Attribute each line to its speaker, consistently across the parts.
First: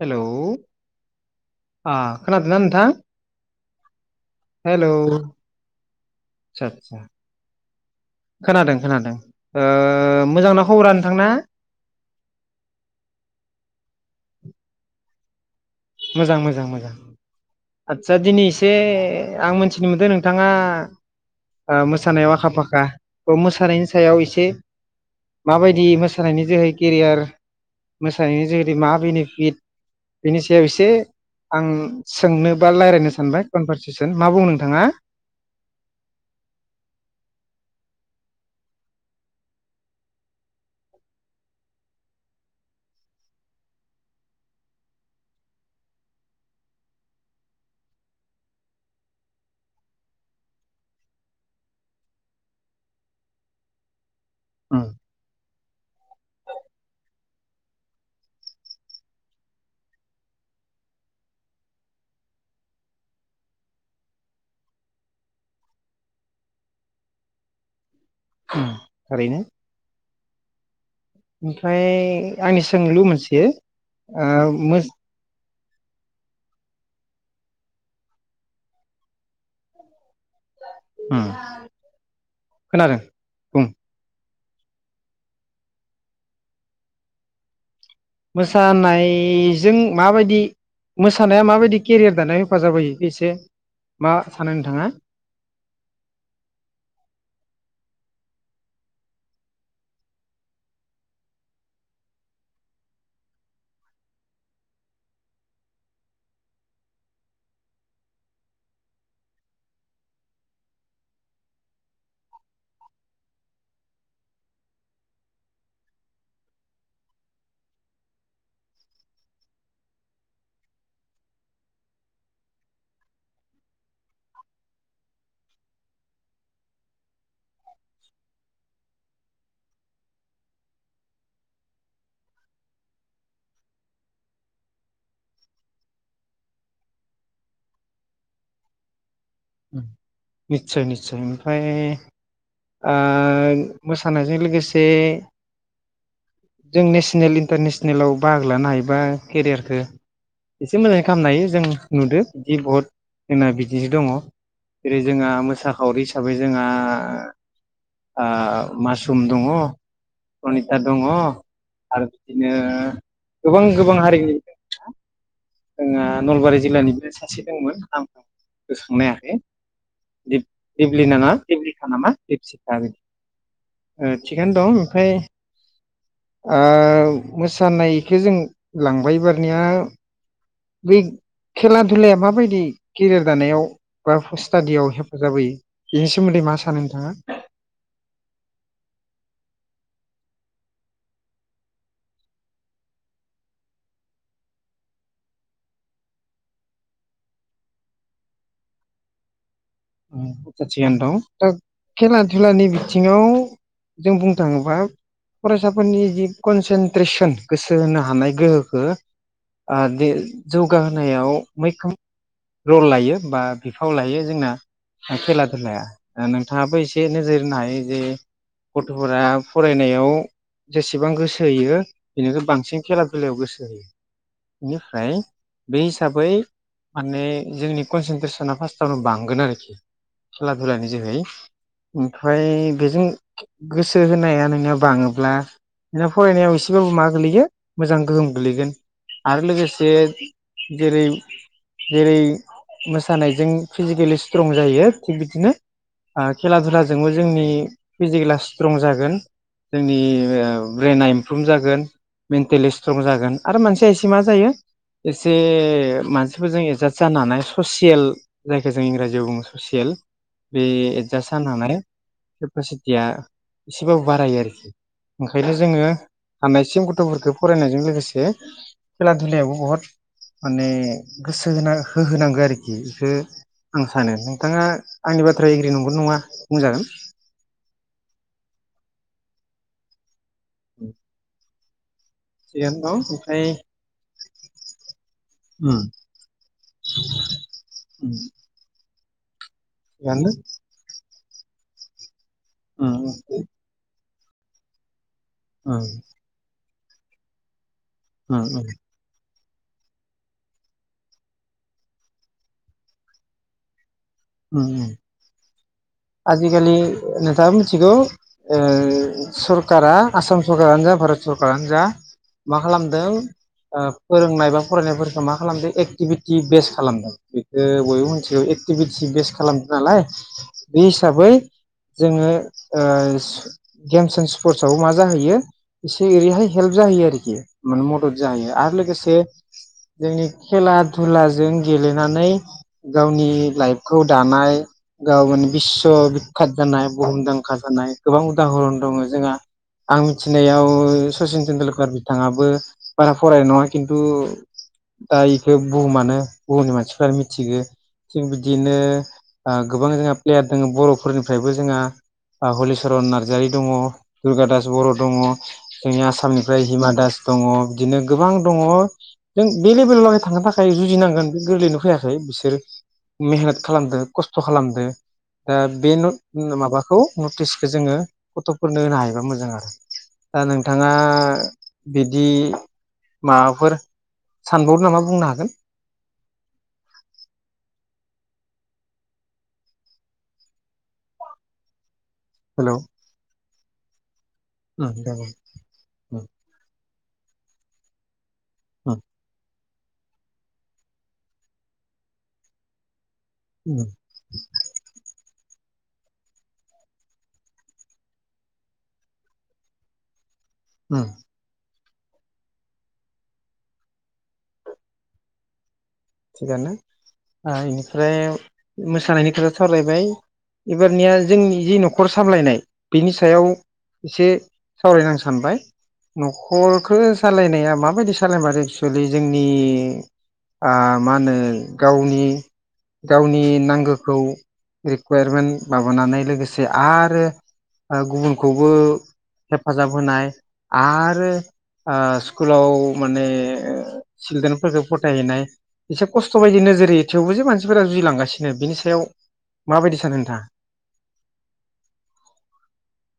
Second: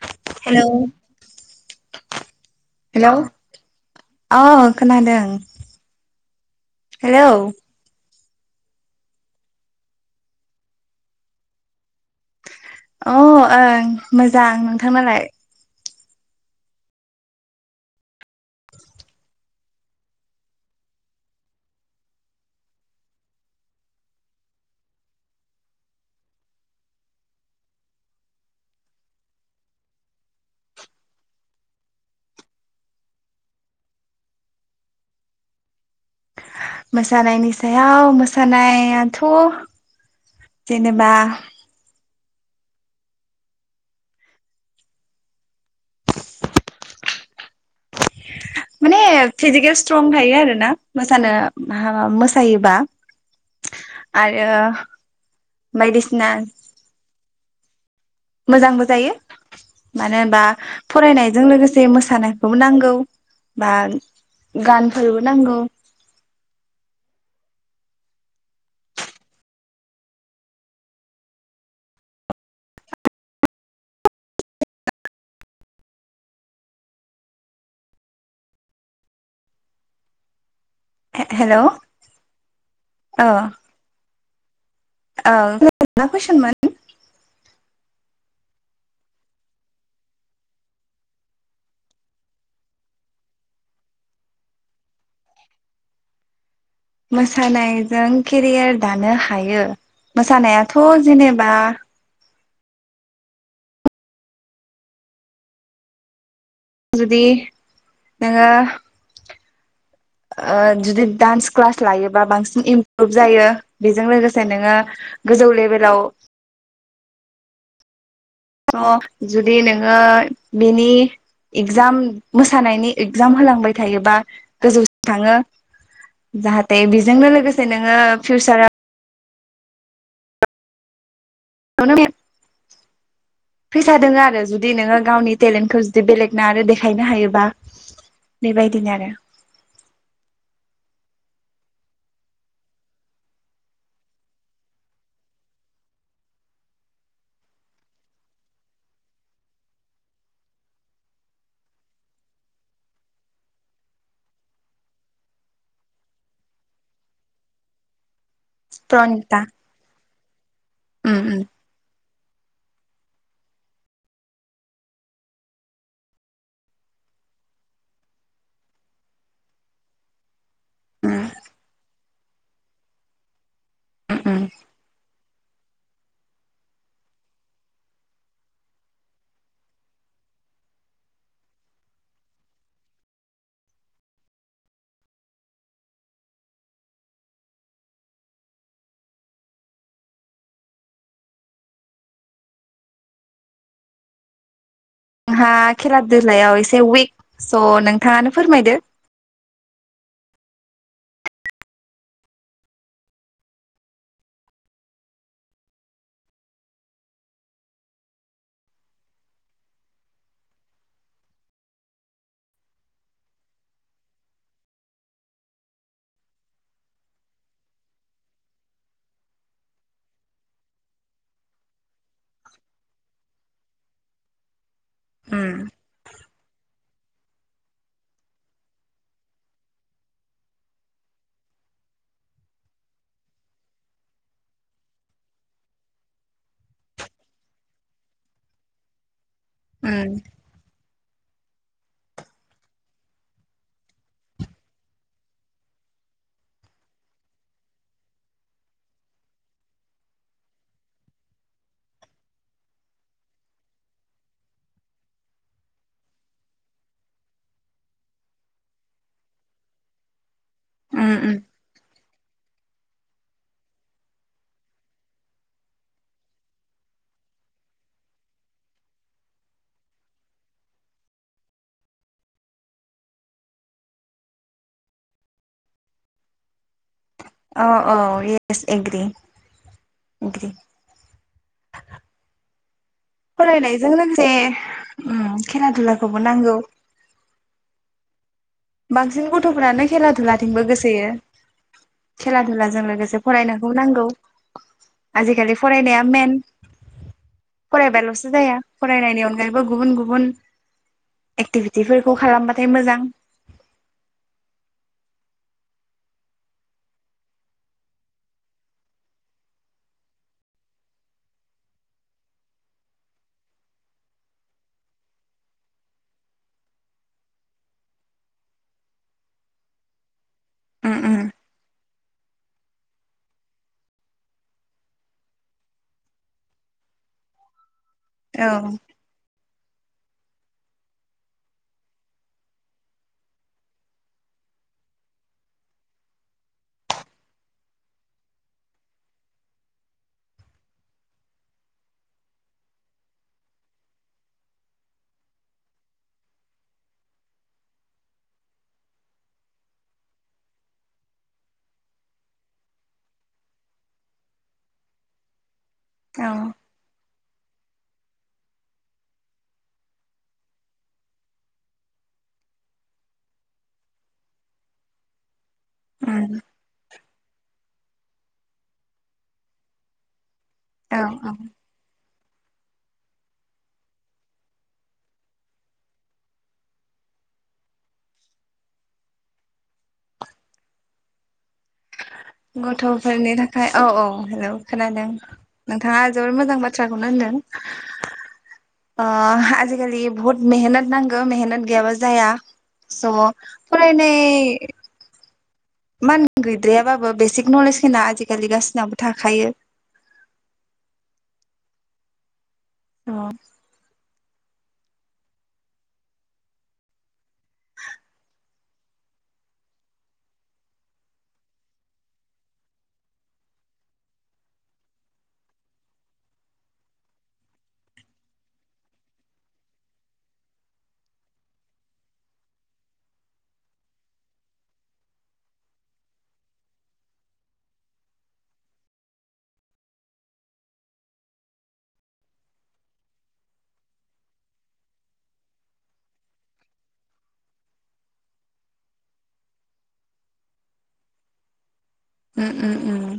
Speaker 1: Hello आ खोनादों ना नोंथा
Speaker 2: हेलौ अ
Speaker 1: हेलौ
Speaker 2: खोनादों हेलौ
Speaker 1: खोनादों-खोनादों ओ मोजांना खबरा नोंथांना?
Speaker 2: अ ओं मोजां नोंथांनालाय?
Speaker 1: मोजां-मोजां-मोजां आदसा दिनै एसे आं मोनथिनो मोनदों नोंथाङा अ मोसानायाव आखा फाखा थ' मोसानायनि सायाव एसे माबायदि मोसानायनि जोहै केरियार मोसानायनि जोहैै मा बेनिफिट बेनि सो सायाव एसे आं सोंनो बा रायलायनो सानबाय कनभारसेसन मा बुं नोंथाङा
Speaker 2: मोसानायनि सायाव मोसानायाथ' जेनेबा माने फिजिकेल स्ट्रं थायो आरोना मोसानो भा मोसायोबा आरो
Speaker 1: उम
Speaker 2: बायदिसिना मोजांबो जायो मानो होनबा फरायनायजों लोगोसे मोसानायखौबो नांगौ बा गानफोरबो नांगौ
Speaker 1: थारैनो ओमफ्राय आंनि सोंलु मोनसे ओ मो- उम
Speaker 2: हे-हेल' ओ
Speaker 1: खोनादों बुं
Speaker 2: औ मा कुइसनमोन?
Speaker 1: मोसानायजों माबायदि मोसानाया माबायदि केरियार दानायाव हेफाजाब होयोख एसे मा सानो नोंथाङा
Speaker 2: मोसानायजों केरियार दानो हायो मोसानायाथ' जेनेबा जुदि नोङो ओ जुदि डान्स क्लास लायोबा बांसिन इमप्रुभ जायो बेजों लोगोसे नोङो गोजौ लेभेलाव अ जुदि नोङो बेनि इगजाम मोसानायनि इगजाम होलांबाय थायोबा गोजौसिम थाङो जाहाथे बेजोंनो लोगोसे नोङो फिउसाराव फैसा दोनो आरो जुदि नोङो गावनि टेलेन्टखौ जुदि बेलेगना आरो देखायनो हायोबा बेबायदिनो आरो
Speaker 1: निस्सय-निस्सय ओमफ्राय ओ मोसानायजों लोगोसे जों नेसनेल इन्टारनेसनेलाव बाहागो लानो हायोबा केरियारखौ एसे मोजाङै खामनो हायो जों नुदो दि बत जोंना बिदिसो दङ जेरै जोंहा मोसाखावरि हिसाबै जोंहा मासुम
Speaker 2: प्रनिता
Speaker 1: दङ प्रनिता दङ
Speaker 2: उम उम
Speaker 1: आरो बिदिनो गोबां गोबां हारिनि जोंहा नलबारि जिल्लानिबो सासे दंमोन आं गोसो खांनो हायाखै दिप-दिपलिना
Speaker 2: उम
Speaker 1: ना दिबलिखा नामा दिपसिखा बि ओ थिगानो
Speaker 2: आंहा
Speaker 1: दं ओमफ्राय ओ मोसानायखौ जों लांबाय एबारनिया बे खेला धुलाया माबायदि केरियार दानायाव बा स्टाडियाव हेफाजाब होयो बेनि सोमोन्दै मा सानो नोंथाङा?
Speaker 2: आंहा खेला दुलायाव एसे उइक स' नोंथाङानो फोरमायदो
Speaker 1: आतसा थिगानो दं दा खेला थुलानि बिथिङाव जों बुंनो थाङोबा फरायसाफोरनि जि कनसेन्ट्रेसन गोसो होनो हानाय गोहोखौ अ दि जौगाहोनायाव मैखोम रल लायो बा बिफाव लायो जोंना खेला धुलाया दा नोंथाङाबो एसे नोजोर होनो हायो जे गथ'फोरा फरायनायाव जेसेबां गोसो होयो बेनिख्रै बांसिन खेला दुलायाव गोसो होयो बेनिफ्राय
Speaker 2: उम
Speaker 1: बे हिसाबै माने जोंनि कनसेनट्रेसना फार्स्टावनो बांगोन आरोखि खेला दुलानि जोहै ओमफ्राय बेजों गोसो होनाया नोंना बाङोब्ला नोंना फरायनायाव एसेबाबो मा गोलैयो मोजां गोहोम गोलैगोन आरो लोगोसे
Speaker 2: उम
Speaker 1: जेरै- जेरै- मोसानायजों फिजिकेलि स्ट्रं जायो थिग बिदिनो खेला दुलाजोंबो जोंनि फिजिकेला स्ट्रं जागोन जोंनि ब्रेना इमप्रुभ जागोन मेन्टेलि स्ट्रं जागोन आरो मानसिया एसे मा जायो एसे मानसिफोरजों एदजास्ट जानो हानाय ससियेल जायखौ जों इंराजि- आव ससियेल बे
Speaker 2: उम
Speaker 1: एदजास्ट
Speaker 2: उम
Speaker 1: जानानै केपासिटिया एसेबाबो बारायो आरोखि ओंखायनो जोङो हानायसिम गथ'फोरखौ फरायनायजों लोगोसे खेला धुलायावबो बहुद माने गोसो होना होहोनांगौ आरोखि इखो आं सानो नोंथाङा आंनि बाथ्राया एग्रि नंगोन नङा बुंजागोन।
Speaker 2: औ औ येस एग्रि एग्रि
Speaker 1: [inaudible] थिगानो न?
Speaker 2: फरायनायजों लोगोसे उम खेला दुलाखौबो नांगौ। बांसिन गुन गथ'फ्रानो खेला
Speaker 1: थिगानो
Speaker 2: दुलाथिंबो गोसोयो। खेला दुलाजों
Speaker 1: उम
Speaker 2: लोगोसे फरायनायखौबो नांगौ। आजिखालि
Speaker 1: उम
Speaker 2: फरायनाया मेन फरायबाल'सो जाया
Speaker 1: उम
Speaker 2: फरायनायनि अनगायैब गुबुन गुबुन एक्टिभिटिफोरखौ खालामबाथाय मोजां।
Speaker 1: उम उम आजिखालि नोंथाङा मिथिगौ सरकारा आसाम सरकारानो जा भारत सरकारानो जा मा खालामदों फोरोंनाय बा फरायनायफोरखौ मा खालामदों एक्टिभिटि बेस खालामदों बेखौ बयबो मिथिगौ एक्टिभिटि बेस खालामदों नालाय? बे
Speaker 2: उम
Speaker 1: हिसाबै
Speaker 2: उम
Speaker 1: जोङो ओ गेम्स एन्ड स्पर्टसवबो मा जाहैयो इसे ओरैहाय हेल्प जाहैयो आरो माने मदद
Speaker 2: औ
Speaker 1: जायो आरो लोगोसे जोंनि खेला धुलाजों गेलेनानै गावनि लाइफ खौ दानाय गाव माने बिस्स' बिखात जानाय बुहुमदांखा जानाय गोबां उदाहरन दङ जोंहा आं मिथिनायाव सचिन तटेेनडुलकार बिथाङाबो बारा फरायनाय नङा किन्थु दा बेखौ बुहुमानो बुहुमनि मानसिफोरानो मिथिगो थिग बे दिनो गोबां जोंहा प्लेयार दङ बर'फोरनिफ्रायबो जोंहा हलिचरन नार्जारि दङ दुर्गा दास बर' दङ। जोंनि
Speaker 2: औ
Speaker 1: आसामनिफ्राय हिमा दास दङ। बिदिनो गोबां दङ जों बे लेभेलाव लागै थांनो थाखाय जुजिनांगोन बे गोरलैनो फैयाखै बिसोर मेहेनत खालामदों खस्थ' खालामदों। दा बे
Speaker 2: उम
Speaker 1: नट माबाखौ नटिस जोङो गथ'फोरनो होनो हायोबा मोजां आरो दा नोंथाङा
Speaker 2: औ
Speaker 1: बिद दि माबाफोर सानबावो नामा बुंनो हागोन? हेलौ
Speaker 2: गथ'फोरनि था फाय औ औ हेलौ
Speaker 1: ओं
Speaker 2: खोनादों
Speaker 1: जागोन
Speaker 2: नोंथाङा
Speaker 1: ओं
Speaker 2: जोबोर मोजां बाथ्रा थ्राखौनो होनदों। अ आजिख जिखालि बुहुत मेहनत नांगो मेहनत गैयाबा जाया स
Speaker 1: ओं
Speaker 2: फरायनाय मान गैद्रायाबाबो बेसिक नलेज होना आजिखालि गासिनावबो थाखायो।
Speaker 1: उम
Speaker 2: औ
Speaker 1: थिगानो इनिफ्राय मोसानायनि खोथा सावरायबाय एबारनिया जोंनि जि न'खर सामलायनाय बिनि सायाव एसे सावरायनां सानबाय न'खरखौ सालायनाया माबायदि सालायमारो एक्सुेलि जोंनि मा होनो गावनि गावनि नांगौखौ रिकुयारमेन्ट माबानानै लोगोसे आरो गुबुनखौबो हेफाजाब होनाय आरो स्कुलाव माने सिलद्रेनफोरखौ फोथायहैनाय एसे खस्थ' बायदि नोजोर होयो थेवबो जे मानसिफोरा जुजिलांगासिनो बिनि सायाव माबायदि सानो नोंथाङा?
Speaker 2: ओम ओम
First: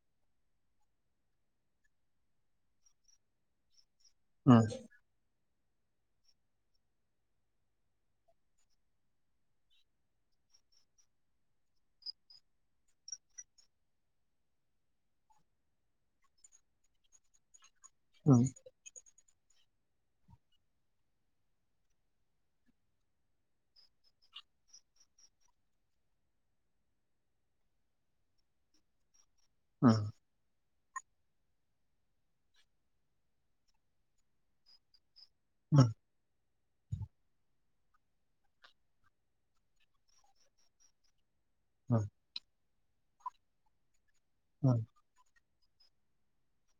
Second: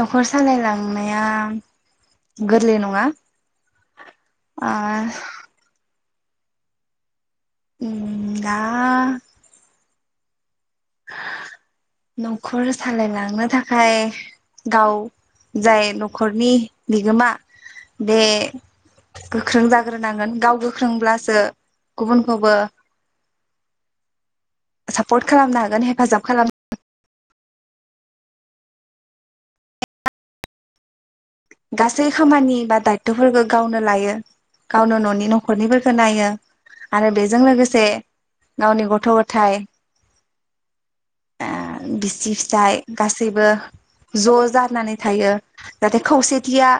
Speaker 2: न'खर सालायलांनाया गोरलै नङा।
Speaker 1: उम
Speaker 2: आ उम दा। न'खर सालायलांनो थाखाय गाव जाय न'खरनि बिगोमा बे
Speaker 1: उम
Speaker 2: गोख्रों जाग्रोनांगोन गाव गोख्रोंब्लासो गुबुनखौबो सापर्ट खालामनो हागोन हेफाजाब खालामोन
Speaker 1: औ।
Speaker 2: गासै खामानि बा दायथ'फोरखौ गावनो लायो गावनो न'नि न' न'खरनिफोरखौ नायो। आरो बेजों लोगोसे गावनि गथ' गथायाइ बिसि फिसाइ। गासैबो ज'
Speaker 1: उम
Speaker 2: जारानानै थायो। जाहाथे खौसेथिया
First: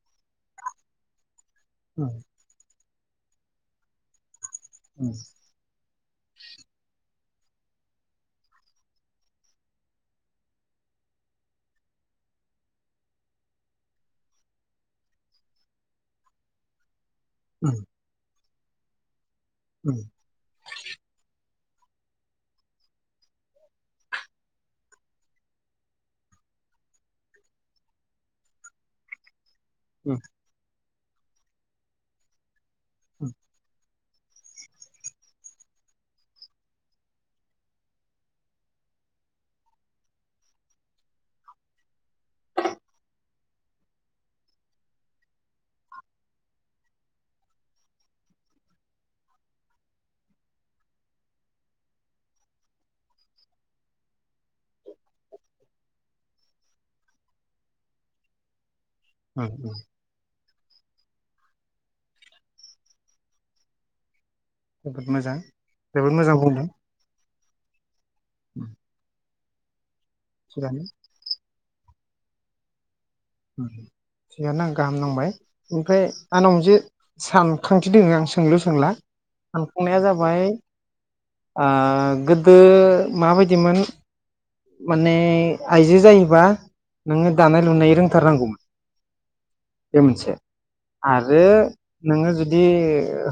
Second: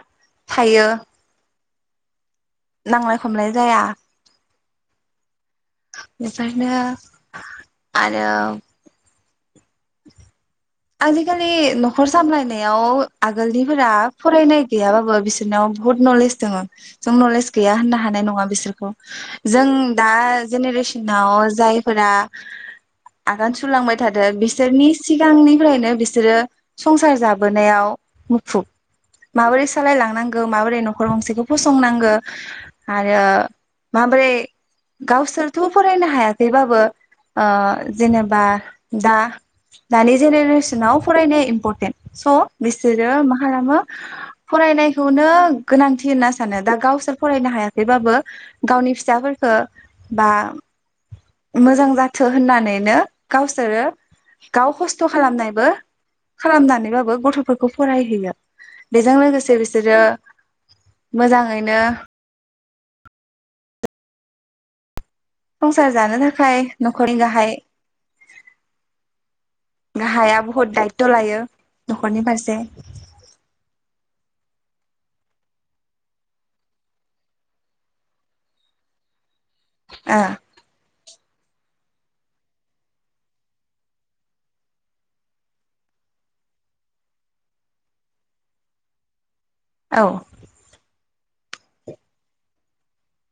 Speaker 2: थायो।
Speaker 1: औ।
Speaker 2: नांलाय खमलाय जाया।
Speaker 1: औ।
Speaker 2: बेफोरनो आरो आजिखालि न'खर सामलायनायाव आगोलनिफोरा फरायनाय गैयाबाबो बिसोरनाव बहुत नलेज दङ। जों नलेज
Speaker 1: उम
Speaker 2: गैया होननो हानाय नङा बिसोर [unintelligible] जों दा जेनेरेसनाव जाय फोरा आगान सुरलांबाय थादों बिसोरनि सिगांनि फ्रायनो बिसोरो संसार जाबोनायाव मुखुब माबोरै सालायलांनांगौ माबोरै न' नखर गंसेखौ फसंनांगो। आरो
Speaker 1: उम
Speaker 2: माब्रै गावसोरथ' फरायनो हायाखैबाबो जेनेबा दा दानि जेनेरेसनाव फरायनाया इम्परटेन्ट स' बिसोरो मा खालामो फरायनायखौनो गोनांथि होनना सानो दा गावसोर फरायनो हायाखैबाबो गावनि फिसाफोरफोरखौ बा मोजां जाथो होननानैनो गावसोरो गाव खस्थ' खालामनायबो खालामनानैबाबो गथ'फोरखौ फरायहैयो। बेजों
Speaker 1: उम
Speaker 2: लोगोसे बिसोरो मोजाङैनो
Speaker 1: [unintelligible]
Speaker 2: संसार
Speaker 1: जोबोद
Speaker 2: जानो
Speaker 1: मोजां
Speaker 2: थाखाय
Speaker 1: बुंदों
Speaker 2: न'खरनि गाहाय
Speaker 1: [unintelligible]
Speaker 2: गाहाया बहुत
Speaker 1: थिगानो।
Speaker 2: दायथ लायो दखाननि फारसे
Speaker 1: थिगानो आं गाहाम नांबाय ओमफ्राय आंनाव मोनसे सानखांथि दंङ आं सोंलु सोंला सानफुंनाया
Speaker 2: ओ
Speaker 1: जाबाय आं गोदो माबायदिमोन माने आइजो जायोबा नोंङो दानाय लुनाय रों थारनांगौ बे
Speaker 2: औ
Speaker 1: मोनसे आरो नोंङो जुदि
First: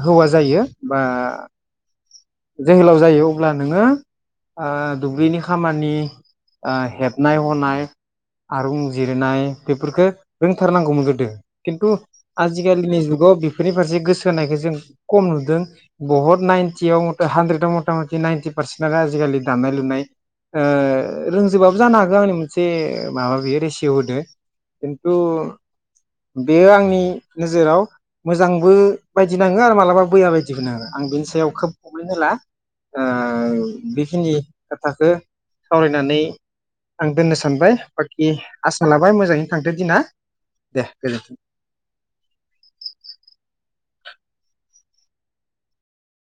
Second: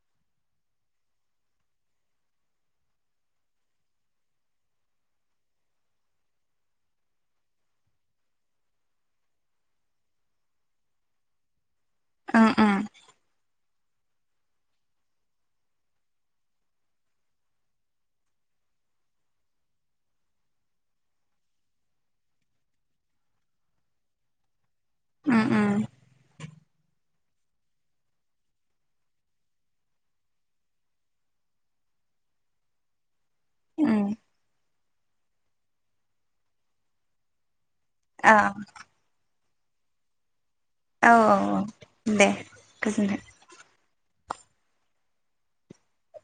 Speaker 1: हौवा जायो बा जोहोलाव जायो अब्ला नोंङो ओ दुब्लिनि खामानि ओ हेबनाय हनाय आरुं जिरनाय बेफोरखो रोंथारनांगौमोन गोदो खिन्थु
Speaker 2: उम
Speaker 1: आजि
Speaker 2: उम
Speaker 1: कालिनि जुगाव बिबदि बेफोरनि फारसे गोसो होनायखौ जों खम नुदों बहुत नाइनटियाव हानद्रेदआव मथा मथि नाइनटि पारसेन्टआ आजिखालि दानाय लुनाय ओ रोंजोबाबो जानो हागौ आंनि मोनसे माबा बेयो रेसिय' होदो खिन्थु
Speaker 2: उम उम
Speaker 1: बेयो आंनि नोजोराव मोजांबो बायदि नांङो आरो मालाबा बैया बायदिबो नांङो आं बेनि सायाव खोब प्रब्लेम होला ओ ओ
Speaker 2: उम
Speaker 1: बेखिनि खोथाखो सावरायनानै आं दोननो सानबाय बाखि
Speaker 2: ओ
Speaker 1: आसा लाबाय मोजांङै थांथो दिना
Speaker 2: औ औ औ दे गोजोन्थों